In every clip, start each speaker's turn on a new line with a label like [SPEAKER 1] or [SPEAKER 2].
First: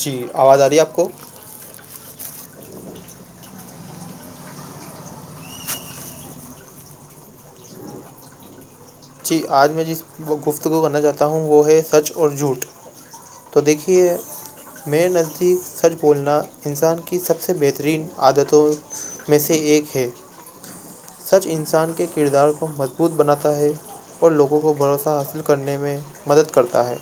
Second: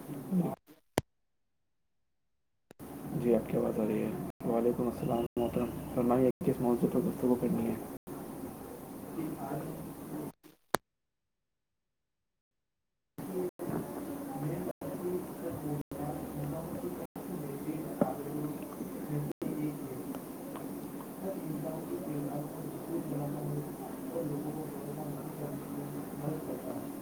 [SPEAKER 1] جی آواز آ رہی ہے آپ کو
[SPEAKER 2] جی آپ کی بات ہو رہی ہے وعلیکم السلام ورحمۃ اللہ فرمائیے کس موصوور پر دستوں کوو کرنی ہے
[SPEAKER 1] جی آج میں جس گفت کو کرنا چاہتا ہوں وہ ہے سچ اور جھوٹ تو دیکھیے میرے نزدیک سچ بولنا انسان کی سب سے بہترین عادتوں میں سے ایک ہے سچ انسان کے کردار کو مضبوط بناتا ہے اور لوگوں کو بھروسہ حاصل کرنے میں مدد کرتا ہے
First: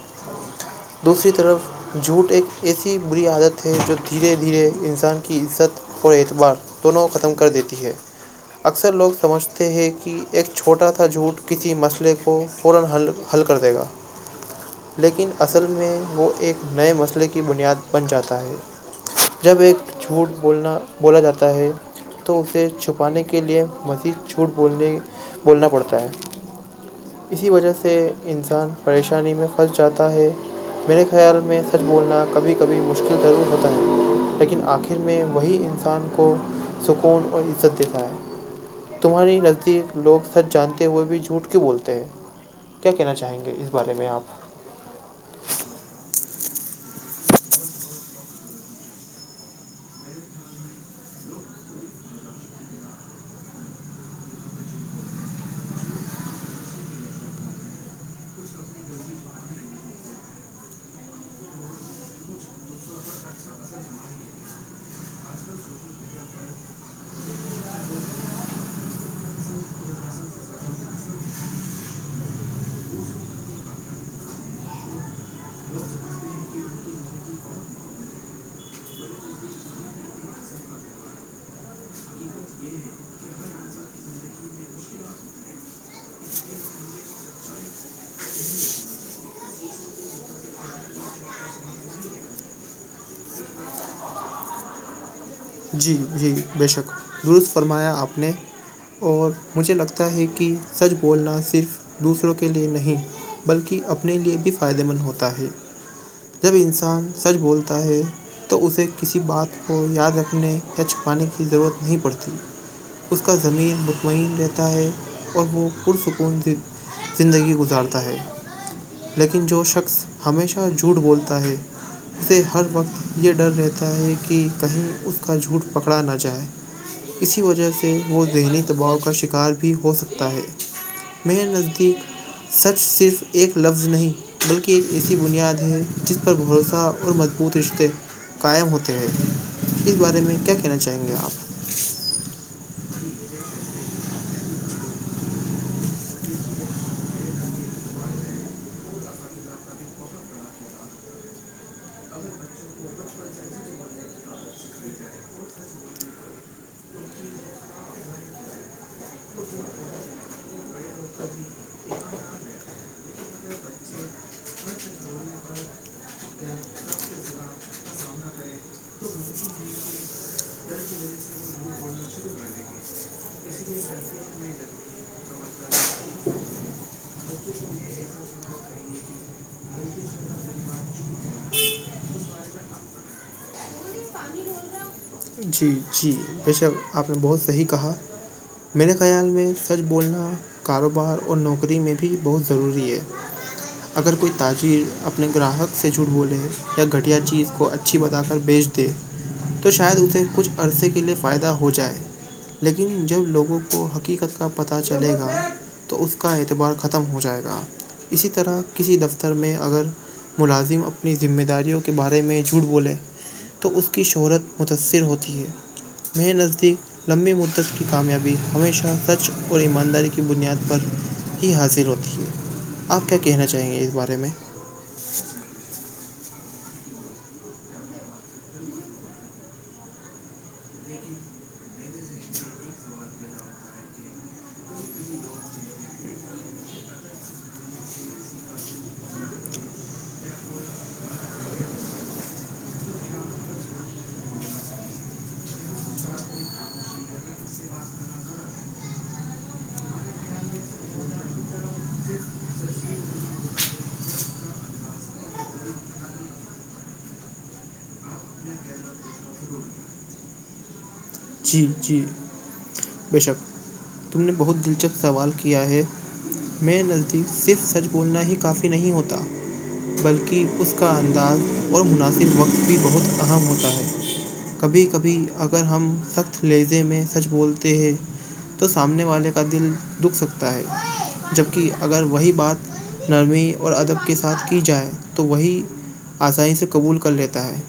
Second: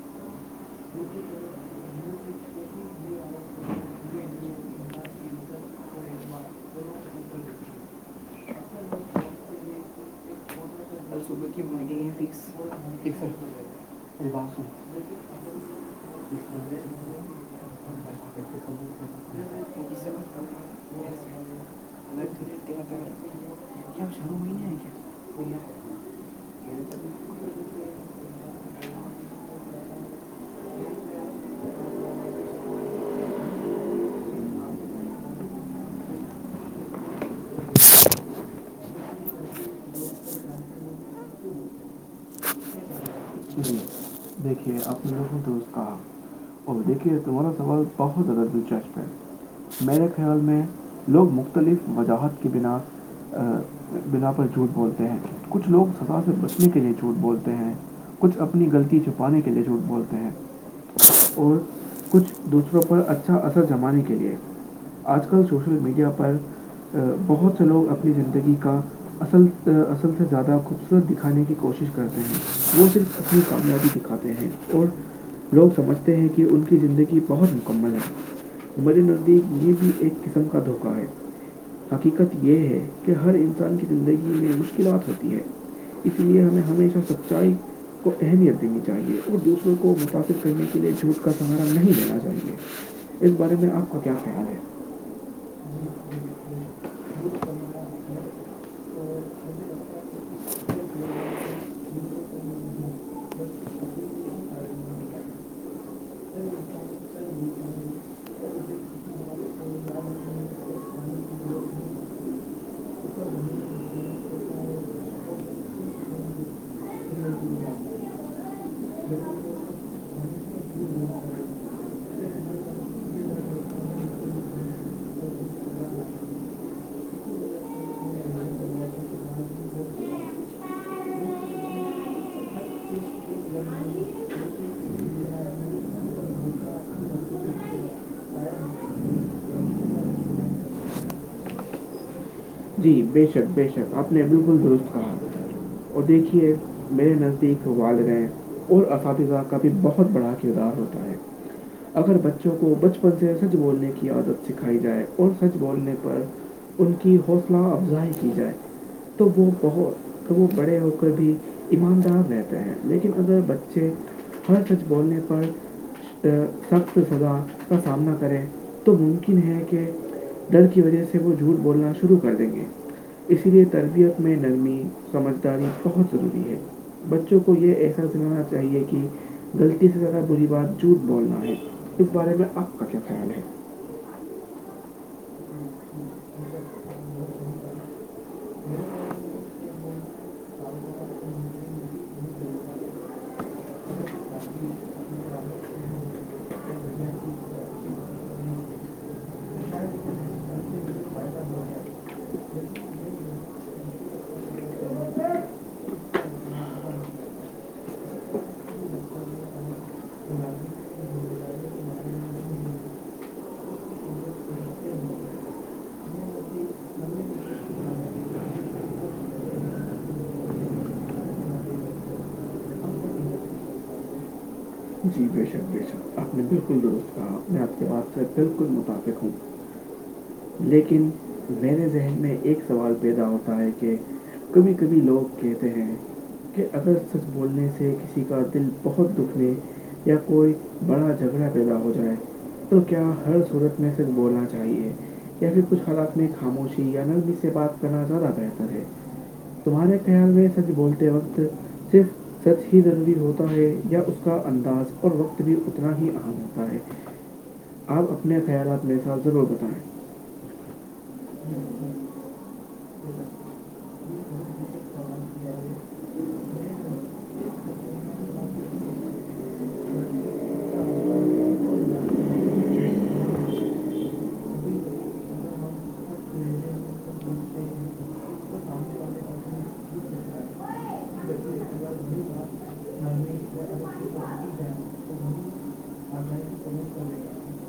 [SPEAKER 1] دوسری طرف جھوٹ ایک ایسی بری عادت ہے جو دھیرے دھیرے انسان کی عزت اور اعتبار دونوں کو ختم کر دیتی ہے اکثر لوگ سمجھتے ہیں کہ ایک چھوٹا تھا جھوٹ کسی مسلے کو فور حل حل کر دے گا
[SPEAKER 2] یہ بات سن
[SPEAKER 1] لیکن اصل میں وہ ایک نئے مسئلے کی بنیاد بن جاتا ہے جب ایک جھوٹ بولنا بولا جاتا ہے تو اسے چھپانے کے لیے مزید چھوٹ بولنے بولنا پڑتا ہے اسی وجہ سے انسان پریشانی میں پھنس جاتا ہے میرے خیال میں سچ بولنا کبھی کبھی مشکل ضرور ہوتا ہے لیکن آخر میں وہی انسان کو سکون اور عزت دیتا ہے تمہاری نزدیک لوگ سچ جانتے ہوئے بھی جو چھوٹ کے بولتے ہیں کیا کہنا چاہیں گے اس بارے میں آپ
[SPEAKER 2] اپنے لوگوں دوست کہا اور دیکھیے تمہارا سوال بہت زیادہ دلچسپ ہے میرے خیال میں لوگ مختلف وضاحت کی بنا ا بنا پر جھوٹ بولتے ہیں کچھ لوگ سزا سے بچنے کے لیے جھوٹ بولتے ہیں کچھ اپنی غلطی چھپانے کے لئے جھوٹ بولتے ہیں اور کچھ دوسروں پر اچھا اثر جمانے کے لیے آج کل سوشل میڈیا پر بہت سے لوگ اپنی زندگی کا اصل اصل سے زیادہ خوبصورت دکھانے کی کوشش کرتے ہیں وہ صرف اپنی کامیابی کھاتے ہیں اور لوگ سمجھتے ہیں کہ ان کی زندگی بہت مکمل ہے مری ندی یہ بھی ایک قسم کا دھوکہ ہے حقیقت یہ ہے کہ ہر انسان کی زندگی میں مشکلات ہوتی ہے اس لیے ہمیں ہمیشہ سچائی کو اہمیت دینییے چاہیے اور دوسروں کو متثر کرنے کے لیے جھوٹ کا سہارا نہیں لینا چاہیے اس بارے میں آپ کو کیا کہیں گے
[SPEAKER 1] جی جی بے شک درست فرمایا آپ نے اور مجھے لگتا ہے کہ سچ بولنا صرف دوسروں کے لیے نہیں بلکہ اپنے لیے بھی فائدہ مند ہوتا ہے جب انسان سچ بولتا ہے تو اسے کسی بات کو یاد رکھنے یا چھپانے کی ضرورت نہیں پڑتی اس کا زمین مطمئن رہتا ہے اور وہ پرسکون سے زندگی گزارتا ہے لیکن جو شخص ہمیشہ جھوٹ بولتا ہے اسے ہر وقت یہ ڈر رہتا ہے کہ کہیں اس کا جھوٹ پکڑا نہ جائے اسی وجہ سے وہ ذہنی دباؤ کا شکار بھی ہو سکتا ہے میرے نزدیک سچ صرف ایک لفظ نہیں بلکہ ایک ایسی بنیاد ہے جس پر بھروسہ اور مضبوط رشتے قائم ہوتے ہیں اس بارے میں کیا کہنا چاہیں گے آپ
[SPEAKER 2] جی بے شک بے شک آپ نے بالکل درست کہا اور دیکھیے میرے نزدیک وال رہے ہیں اور اساتذہ کا بھی بہت بڑا کردار ہوتا ہے اگر بچوں کو بچپن سے سچ بولنے کی عادت سکھائی جائے اور سچ بولنے پر ان کی حوصلہ افزائی کی جائے تو وہ بہت تو وہ بڑے ہو کر بھی ایماندار رہتے ہیں لیکن اگر بچے ہر سچ بولنے پر سخت سزا کا سامنا کریں تو ممکن ہے کہ ڈر کی وجہ سے وہ جھوٹ بولنا شروع کر دیں گے اسی لیے تربیت میں نرمی سمجھداری بہت ضروری ہے بچوں کو یہ ایسا سنانا چاہیے کہ غلطی سے زیادہ بری بات جھوٹ بولنا ہے اس بارے میں آپ کا کیا خیال ہے
[SPEAKER 1] جی جی بے شک آپ نے بہت صحیح کہا میرے خیال میں سچ بولنا کاروبار اور نوکری میں بھی بہت ضروری ہے اگر کوئی تاجر اپنے گراہک سے جڑ بولے یا گھٹیا چیز کو اچھی بتا کر بیچ د تو شاید اسے کچھ عرصے کے لیے فائدہ ہو جائے لیکن جب لوگوں کو حقیقت کا پتہ چلے گا تو اس کا اعتبار ختم ہو جائے گا اسی طرح کسی دفتر میں اگر ملازم اپنی ذمہ داریوں کے بارے میں جھوٹ بولے تو اس کی شہرت متاثر ہوتی ہے میں نزدیک لمبی متت کی کامیابی ہمیشہ سچ اور ایمانداری کی بنیاد پر ہی حاصل ہوتی ہے آپ کیا کہنا چاہیں گے اس بارے میں
[SPEAKER 2] جی بے شک بے شک آپ نے بالکل درست کہا میں آپ کے بات سے بالکل متفق ہوں
[SPEAKER 1] [inaudible]
[SPEAKER 2] لیکن میرے ذہن میں ایک سوال پیدا ہوتا ہے کہ کبھی کبھی لوگ کہتے ہیں کہ اگر سچ بولنے سے کسی کا دل بہت دکھ لے یا کوئی بڑا جھگڑا پیدا ہو جائے تو کیا ہر صورت میں صرف بولنا چاہیے یا پھر کچھ حالات میں خاموشی یا نلمیی سے بات کرنا زیادہ بہتر ہے تمہارے خیال میں سچ بولتے وقت صرف سچ ہی ضروری ہوتا ہے یا اس کا انداز اور وقت بھی اتنا ہی اہم ہوتا ہے آپ اپنے خیالات میر ساتھ ضرور بتائیں
[SPEAKER 1] جی جی بے شک تم نے بہت دلچسپ سوال کیا ہے میں نزدیک صرف سچ بولنا ہی کافی نہیں ہوتا بلکہ اس کا انداز اور مناسب وقت بھی بہت اہم ہوتا ہے کبھی کبھی اگر ہم سخت لیہزے میں سچ بولتے ہیں تو سامنے والے کا دل دکھ سکتا ہے جبک اگر وہی بات نرمی اور ادب کے ساتھ کی جائے تو وہی آسانی سے قبول کر لیتا ہے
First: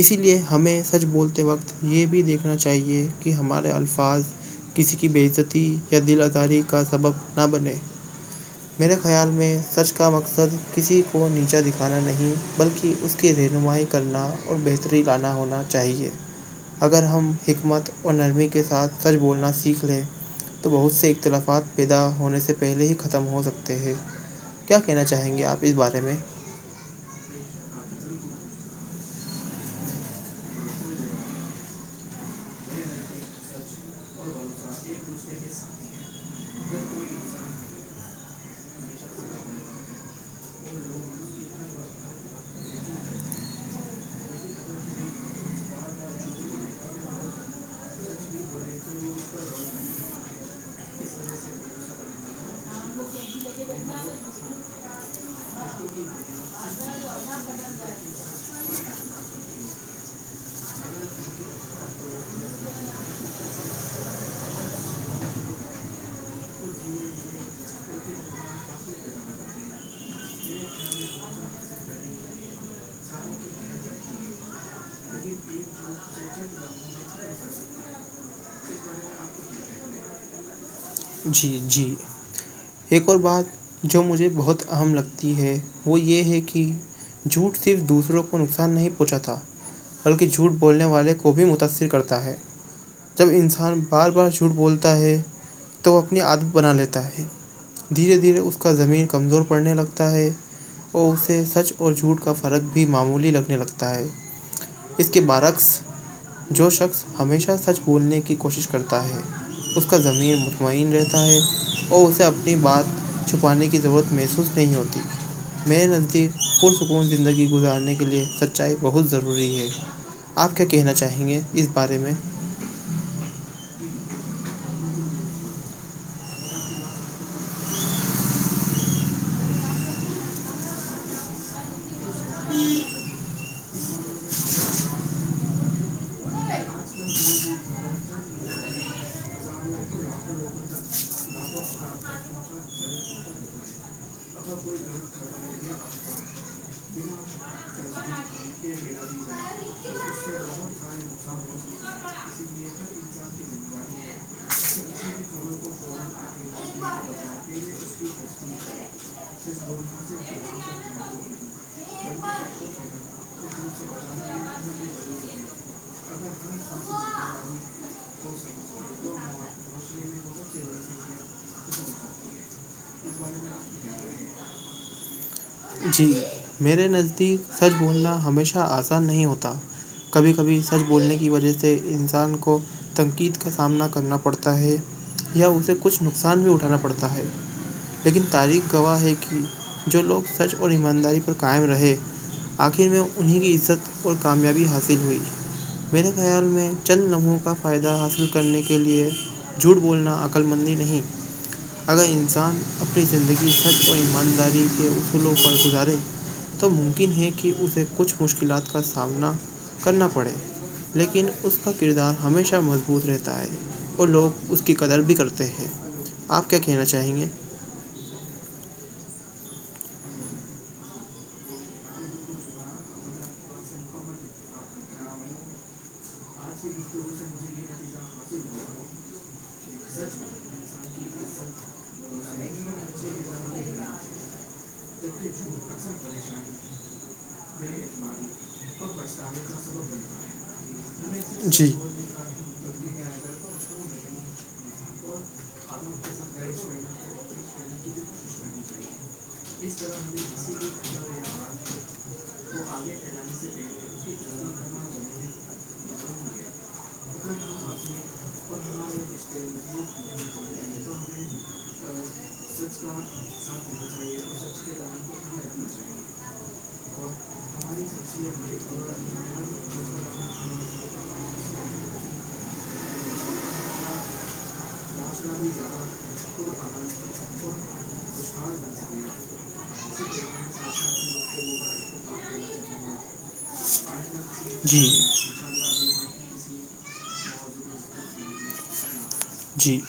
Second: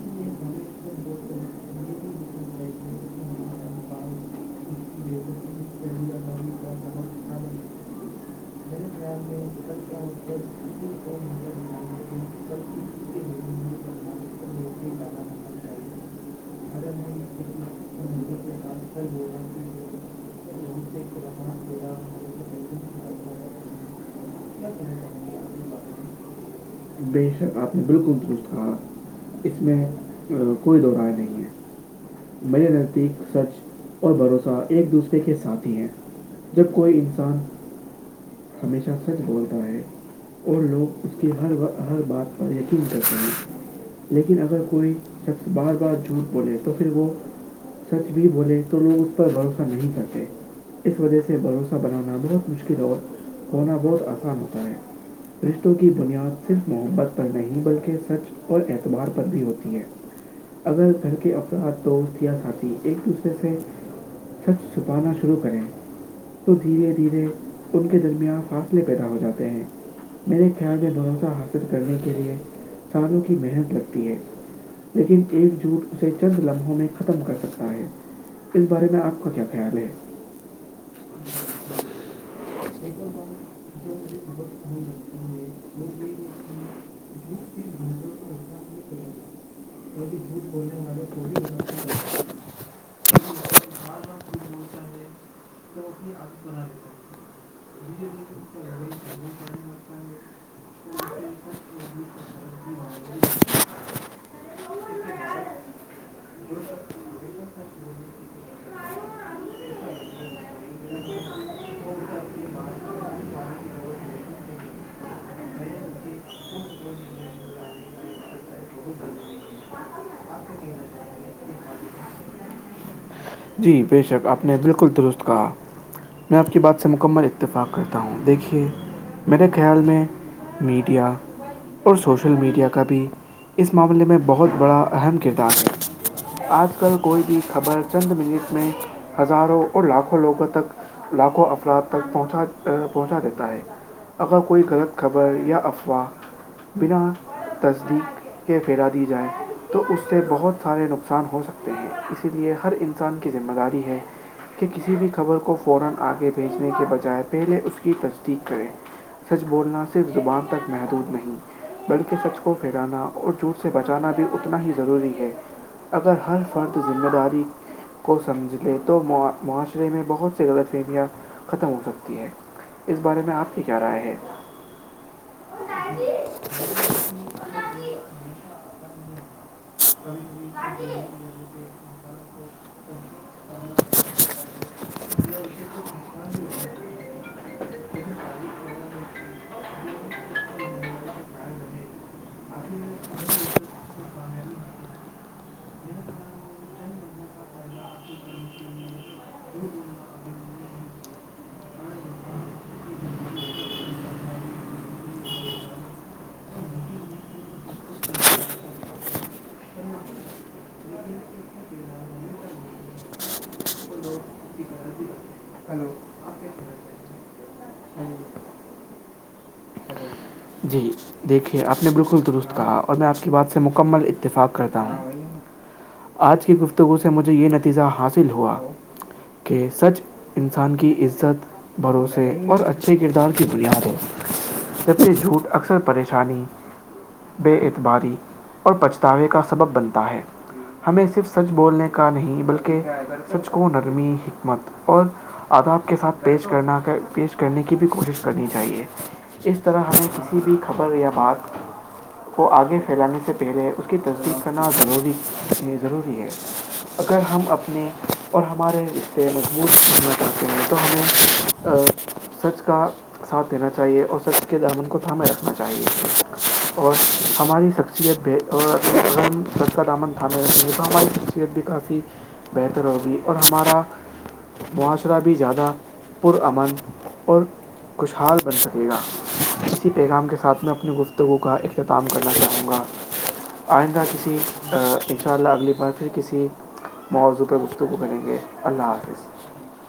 [SPEAKER 1] اسی لیے ہمیں سچ بولتے وقت یہ بھی دیکھ رنا چاہیے کہ ہمارے الفاظ کسی کی بےعزتی یا دل آزاری کا سبب نہ بنے میرے خیال میں سچ کا مقصد کسی کو نیچا دکھانا نہیں بلکہ اس کی رہنمائی کرنا اور بہتری لانا ہونا چاہیے اگر ہم حکمت اور نرمی کے ساتھ سچ بولنا سیکھ لے تو بہت سے اختلافات پیدا ہونے سے پہلے ہی ختم ہو سکتے ہیں کیا کہنا چاہیں گے آپ اس بارے میں
[SPEAKER 2] ش آپ نے بالکل پوچ کہا اس میں کوئی د رائے نہیں ہے میرے نزدیک سچ اور بھروسہ ایک دوسرے کے ساتھی ہیں جب کوئی انسان ہمیشہ سچ بولتا ہے اور لوگ اس کی ہر ہر بات اور یہ مت لیکن اگر کوئیب بار بار جھوٹ بولے تو پھر وہ سچ بھی بولے تو لوگ اس پر بھروسہ نہیں کرتے اس وجہ سے بھروسہ بنانا بہت مشکل اور ہونا بہت آسان ہوتا ہے رشتوں کی بنیاد صرف محبت پر نہیں بلکہ سچ اور اعتبار پر بھی ہوتی ہے اگر گھر کے افراد دوست یا ساتھی ایک دوسرے سے سچ چھپانا شروع کریں تو دھیرے دھیرے ان کے درمیان فاصلے پیدا ہو جاتے ہیں میرے خیال میں بھروسہ حاصل کرنے کے لیے سالوں کی محنت لگتی ہے لیکن ایک جٹ اسے چند لمحوں میں ختم کر سکتا ہے اس بارے میں آپ کا کیا خیال ہے
[SPEAKER 1] جی جی ایک اور بات جو مجھے بہت اہم لگتی ہے وہ یہ ہے کہ جھوٹ صرف دوسروں کو نقصان نہیں پہنچا تھا بلکہ جھوٹ بولنے والے کو بھی متاأثر کرتا ہے جب انسان بار بار جھوٹ بولتا ہے تو وہ اپنی عدم بنا لیتا ہے دھیرے دھیرے اس کا زمین کمزور پڑنے لگتا ہے اور اسے سچ اور جھوٹ کا فرق بھی معمولی لگنے لگتا ہے اس کے برعکس جو شخص ہمیشہ سچ بھولنے کی کوشش کرتا ہے اس کا زمین رہتا ہے اور اسے اپنی بات چھپانے کی ضرورت محسوس نہیں ہوتی میرے منظر پرسکون زندگی گزارنے کے لئے سچائی بہت ضروری ہے آپ کیا کہنا چاہیں گے اس بارے میں
[SPEAKER 2] جی بے شک آپ نے بالکل درست کہا میں آپ کی بات سے مکمل اتفاق کرتا ہوں دیکھیے میرے خیال میں میڈیا اور سوشل میڈیا کا بھی اس معاملے میں بہت بڑا اہم کردار ہے آج کل کوئی بھی خبر چند منٹ میں ہزاروں اور لاکھوں لوگوں تک لاکھوں افراد تک پہنچا پہنچا دیتا ہے اگر کوئی غلط خبر یا افواہ بنا تصدیق کے پھیلا دی جائے تو اس سے بہت سارے نقصان ہو سکتے ہیں اسی لیے ہر انسان کی ذمہ داری ہے اس کی تصدیق کریں سچ بولنا صرف زبان تک محدود نہیں بلکہ سچ کو پھیرانا اور جھوٹ سے بچانا بھی اتنا ہی ضروری ہے اگر ہر فرد ذمہ داری کو سمجھ لے تو معاشرے میں بہت سے غلط فہمیاں ختم ہو سکتی ہے اس بارے میں آپ کی کیا رائے ہے
[SPEAKER 1] جی میرے نزدیک سچ بولنا ہمیشہ آسان نہیں ہوتا کبھی کبھی سچ بولنے کی وجہ سے انسان کو تنقید کا سامنا کرنا پڑتا ہے یا اسے کچھ نقصان بھی اٹھانا پڑتا ہے لیکن تاریخ گواہ ہے کہ جو لوگ سچ اور ایمانداری پر قائم رہے آخر میں انہیں کی عزت اور کامیابی حاصل ہوئی میرے خیال میں چند لمحوں کا فائدہ حاصل کرنے کے لئے جھوٹ بولنا عقللمندی نہیں اگر انسان اپنی زندگی سر کو ایمانداری کے وپ پر گزارے تو ممکن ہے کہ اسے کچھ مشکلات کا سامنا کرنا پڑے لیکن اس کا کردار ہمیشہ مضبوط رہتا ہے اور لوگ اس کی قدر بھی کرتے ہیں آپ کیا کہنا چاہیں گے
[SPEAKER 2] جی دیکھیے آپ نے بالکل درست کہا اور میں آپ کی بات سے مکمل اتفاق کرتا ہوں آج کی گفتگو سے مجھے یہ نتیجہ حاصل ہوا کہ سچ انسان کی عزت بھروسے اور اچھے کردار کی بنیاد ہے جبے جھوٹ اکثر پریشانی بے اعتباری اور پچھتاوے کا سبب بنتا ہے ہمیں سے صرف سچ
[SPEAKER 1] جی
[SPEAKER 2] بولنے کا نہیں بلکہ سچ کو نرمی حکمت اور آدابپ کے ساتھ پیش کرنا پیش کرنے کی بھی کوشش کرنی چاہیے اس طرح ہمیں کسی بھی خبر یا بات کو آگے پھیلانے سے پہلے اس کی تصدیق کرنا ضروری ضروری ہے اگر ہم اپنے اور ہمارے اس سے مضبوط کرنا کرتے ہیں تو ہمیں سچ کا ساتھ دینا چاہیے اور سچ کے دامن کو تھامے رکھنا چاہے چاہے اور ہماری شخصیت بھی اور سد آمن ہمیں ہماری خخصیت بھی کافی بہتر ہوگی اور ہمارا معاشرہ بھی زیادہ پرامن اور خوشحال بن سکے گا اسی پیغام کے ساتھ ساتھ میں اپنی گفتگو کا اختتام کرنا چاہوں گا آئندہ کسی
[SPEAKER 1] جی
[SPEAKER 2] ان شاء اللہ اگلی بار پھر کسی موضوع پرہ گفتگو کریں گے اللہ حافظ
[SPEAKER 1] جی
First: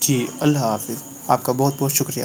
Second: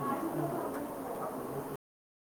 [SPEAKER 1] جی اللہ حافظ آپ کا بہت بہت شکریہ